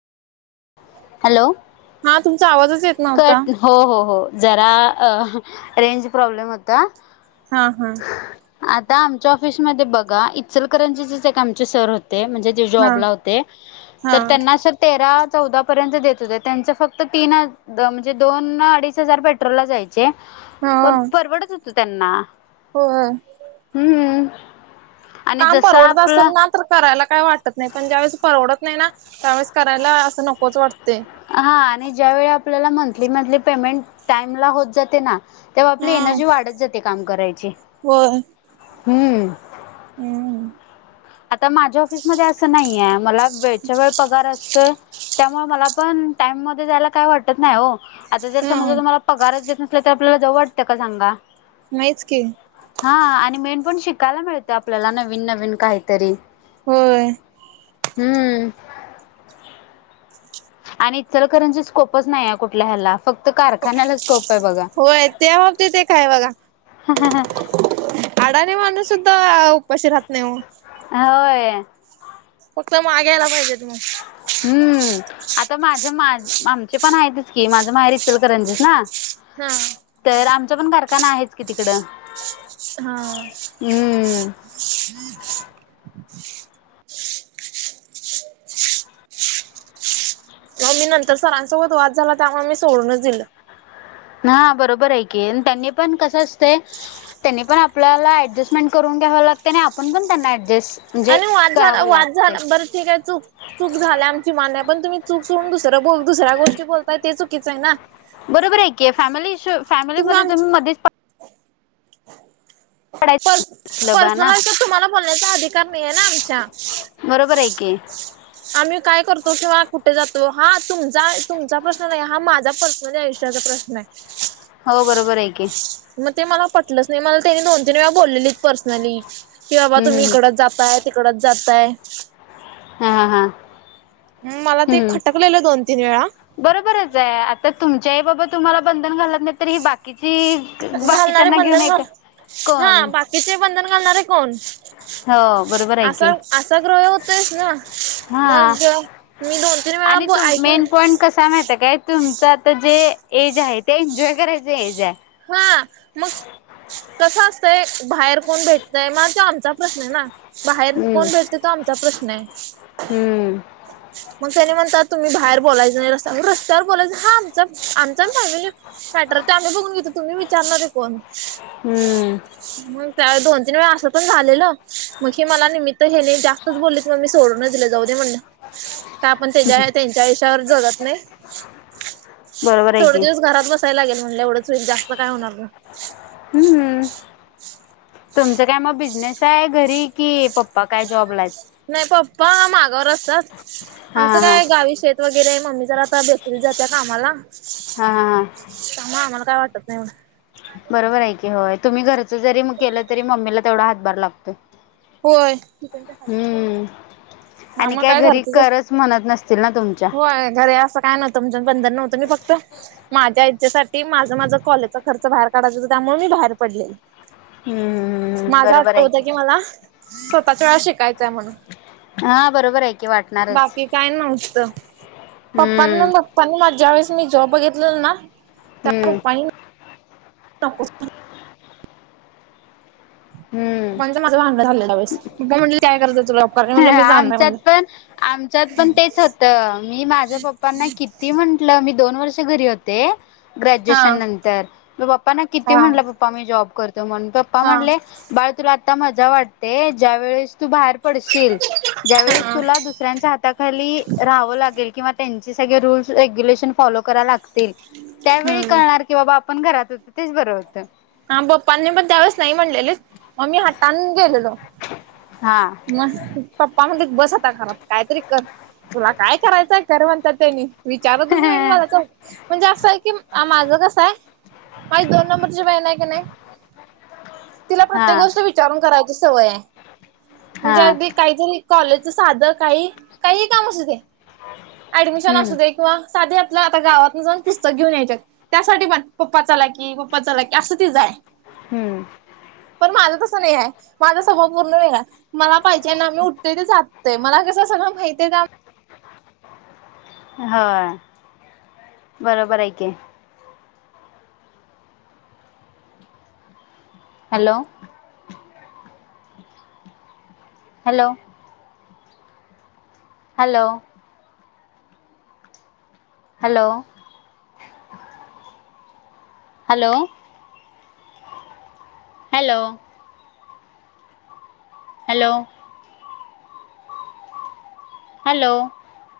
Hello. हा तुमचा आवाजच येत नव्हता कट हो हो हो जरा अ रेंज प्रॉब्लेम होता. हा हा. आता आमच्या ऑफिसमध्ये बघा, इचलकरंजीचेच एक आमचे सर होते म्हणजे ते हा जॉबला होते हा तर त्यांना अशा तेरा चौदा पर्यंत देत होते त्यांचं फक्त तीन हजा द म्हणजे दोन अडीच हजार पेट्रोलला जाईल. हे? हा पण परवडत होत त्यांना, होय हम्म. आणि काम जस परवडत आपला असंन सांग? तर करायला काही वाटत नाही, पण ज्यावेेळेस परवडत नाही ना! त्यावेळेस करायला असं नकोच वाटतय. हा आणि ज्या वळी आपल्याला मंथली, मंथली पेमेंट टाइम ला होत जाते ना? तेव्हा आपली हम्म एनर्जी वाढत जाते काम करायची, हम्म. हम. आता माझ्या ऑफिसमध्ये असं नाहीये मला वेळच्या वेळ पगार असतोय, त्यामुळे मला पण टाइम मध्ये द्यायला काय वाटत नाही हो. आता जर समजा हम्म तुम्हाला पगारच येत नसल तर आपल्याला जाऊ वाटतय का सांगा? नाहीच की. हा, आणि मेन पण शिकायला मिळत आपल्याला नवीन नवीन काहीतरी होय. हम्म. आणि इचलकरंजीस स्कोपच नाही आहे कुठल्या ह्याला फक्त कारखान्याला स्कोप आहे बघा होय, त्या बाबती एक हाय बघा. अडाणी माणूस सुद्धा उपाशी राहत नाही ओ. ह होय. फक्त माग यायला पाहिजेत ना. हम्म. आता माझ्या माझ आमची पण आहेतच की, माझ माहेर इचलकरंजी च ना? हम्म. तर आमचा पण कारखाना आहेच की तिकडं. [inaudible] हा. हम् नाही मी नंतर सरांसोबत वाद झाला, त्यामुळं मी सोडूनच दिलं. हा बरोबर हाय की त्यांनी पण कसं असतय? त्यांनी पण आपल्याला ऍडजस्टमेंट करून घ्याव लागतंय, आणि आपण पण त्यांना ऍडजस्ट आणि वाद झाला, वाद झाला. बरं ते काय चूक चूक झाल्या आमची मान्य आहे. पण तुम्ही चूक सोडून, दुसरं बोल, दुसऱ्या गोष्टी बोलताय ते चुकीचं आहे ना. बरोबर आहे की. फॅमिली इशू, फॅमिलीमध्ये तुम्ही मध्येच पड पडायचं प बा पर्सनल ना लाइफ च्या तुम्हाला बोलण्याचा अधिकार नाहीये ना आमच्या. बरोबर आहे की. आम्ही काय करतो, किंवा कुठे जातो? हा तुमचा तुमचा प्रश्न नाहीये. हा माझा पर्सनली आयुष चा प्रश्न आहे. [inaudible] हो बरोबर आहे की. मग ते मला पटलंच नाही. मला त्यांनी दोन तीन वेळा बोललेले पर्सनली. कि बाबा हं, हं, तुम्ही हं. इकडंच जाताय तिकडंच जाताय. हा हा हा. मला ते खटकलेलं दोन तीन वेळा. बरोबरच आहे. आता तुमचे आई बाबा तुम्हाला बंधन घालत नाही, तर हे बाकी की जे बाकीचे, बाकीच्याना घेऊन एक [inaudible] कोण? इथे बंधन घालणारे कोण? हो. बरोबर आहे की असा असा ग्रह होतोयच ना. मग हां गं मी दोन तीन वेळा आणि बो तु ऐकून मेन पॉईंट कसा हाय माहित हाय काय? तुमचं आता जे एज आहे, ते एन्जॉय करायच एज आहे. हा मग? कसं असतय बाहेर कोण भेटतय. मग तो आमचा प्रश्नयं ना. बाहेर हम्म कोण भेटत तो आमचा प्रश्न आहे. हम्म [inaudible] मग त्यांनी म्हणतात तुम्ही बाहेर बोलायचं नाही. रस्त्यावर बोलायच हा आमचा, आमचा फॅमिली मॅटर चे आमी बघून घेतो, तुम्ही विचारणारे कोण? हम्म [inaudible] मग त्यावेळस दोन तीन वेळा असं पण झालेलं, मग हे मला निमित्त हे लयं जास्तच बोलले मग मी सोडूनच दिलं जाऊ दे म्हणल. काय आपण त्याच्या, त्यांच्या आयुष्यावर जगत नाही. बरोबर आहे थोडे की दिवस घरात बसायला लागेल म्हणलं, एवढंच होइल जास्त काय होणार नाय. हम्म. तुमचं काय मग बिझनेस आहे घरी की? पप्पा काय जॉब ला हायत? नाही पप्पा मागावर असतात. हा आमचं हा काय गावी शेत त वगैरे आहे. मम्मी जरा आता बेकरीत जात्या कामाला. हा. त्यामुळं आम्हाला काय वाटत नाही एवढं. बरोबर आहे की, होय. तुम्ही घरच मग जरी केलं तरी, मम्मीला तेवढा हातभार लागतोय. होय. किचनच्या खाली हम्म काय आणि मग काय घरी झाडती ग? करच म्हणत नसतील ना तुमच्या [inaudible] होय. घर असं काय नस तुमचं बंधन नव्हतं न फक्त. माझ्या इच्छेसाठी माझा माझा कॉलेजचा खर्च बाहेर काढायचा होता त्यामुळे मी बाहेर पडलेले. हम्म माझा बरोबर हट्ट आहे होता की, मला स्वतःच्या शिकायचंय म्हणून. हा बरोबर आहे. की वाटणारच बाकी काय नव्हतं पप्पांना हम्म मग पण मग ज्या वेळीस मी जॉब बघितलेला ना त्या हम्म. पप्पांनी [inaudible] हम्म पप्पांच माझ भांडण झालेल त्यावेळेस पप्पा म्हटले काय गरज आहे तुला? करायला म्हटलं मी जाणार आमच्यात म्हणलं पण आमच्यात पण तेच होत. मी माझ्या पप्पांना कि ती म्हंटलं मी दोन वर्ष घरी होते हा ग्रॅज्युएशन नंतर. मी पप्प प्पाना किती हा म्हटलं पप्पा मी जॉब करतो म्हणुन पप्पा हा म्हटले बाळ तुला आत्ता मजा वाटते. ज्या वेळेस तू बाहेर पडशील ज्यावेेळेस हा तुला दुसऱ्यांच्या हाताखाली राहावं लागेल किंवा त्यां त्यांची सगळे रूल्स रेग्युलेशन फॉलो कराय लागतील त्यावेळी हा कळणार कि बाबा आपण घरात होतो तेच बरं होतं. हा पप्पांनी पण त्यावेळेस नाही म्हणलेलीत, मग मी हट्टान गेलेलो. हा. मग पप्पा म्हणत्यात बस आता घरात कायतरी कर. तुला काय करायचंय करं म्हणत्यात तेनी. विचारतच नाहीत मला चौकशी म्हणजे असं आहे की, माझं कसं आहे. माझी दोन नंबरची बहिण आहे की नाही तिला प्रत्येक हा गोष्ट विचारून करायची सवय आहे. हा म्हणजे अगदी काहीतरी कॉलेजच साधं काही काहीहि काम असुदे ऍडमिशन हम्म असूदे किंवा साधे आपलं आता गावातन जाऊन पुस्तक घेऊन यायच्या आहेत. त्यासाठी पण पप्पा चला कि पप्पा चला की असं तीच आहे. हम्म पण माझं तसं नाही आहे. माझा स्वभाव पूर्ण वेगळा आहे. मला पाहिजे ना मी उठतोय ते जातोय मला कसं सगळं माहितीये त्या होय. बरोबर आहे की. Hello hello hello hello hello hello hello hello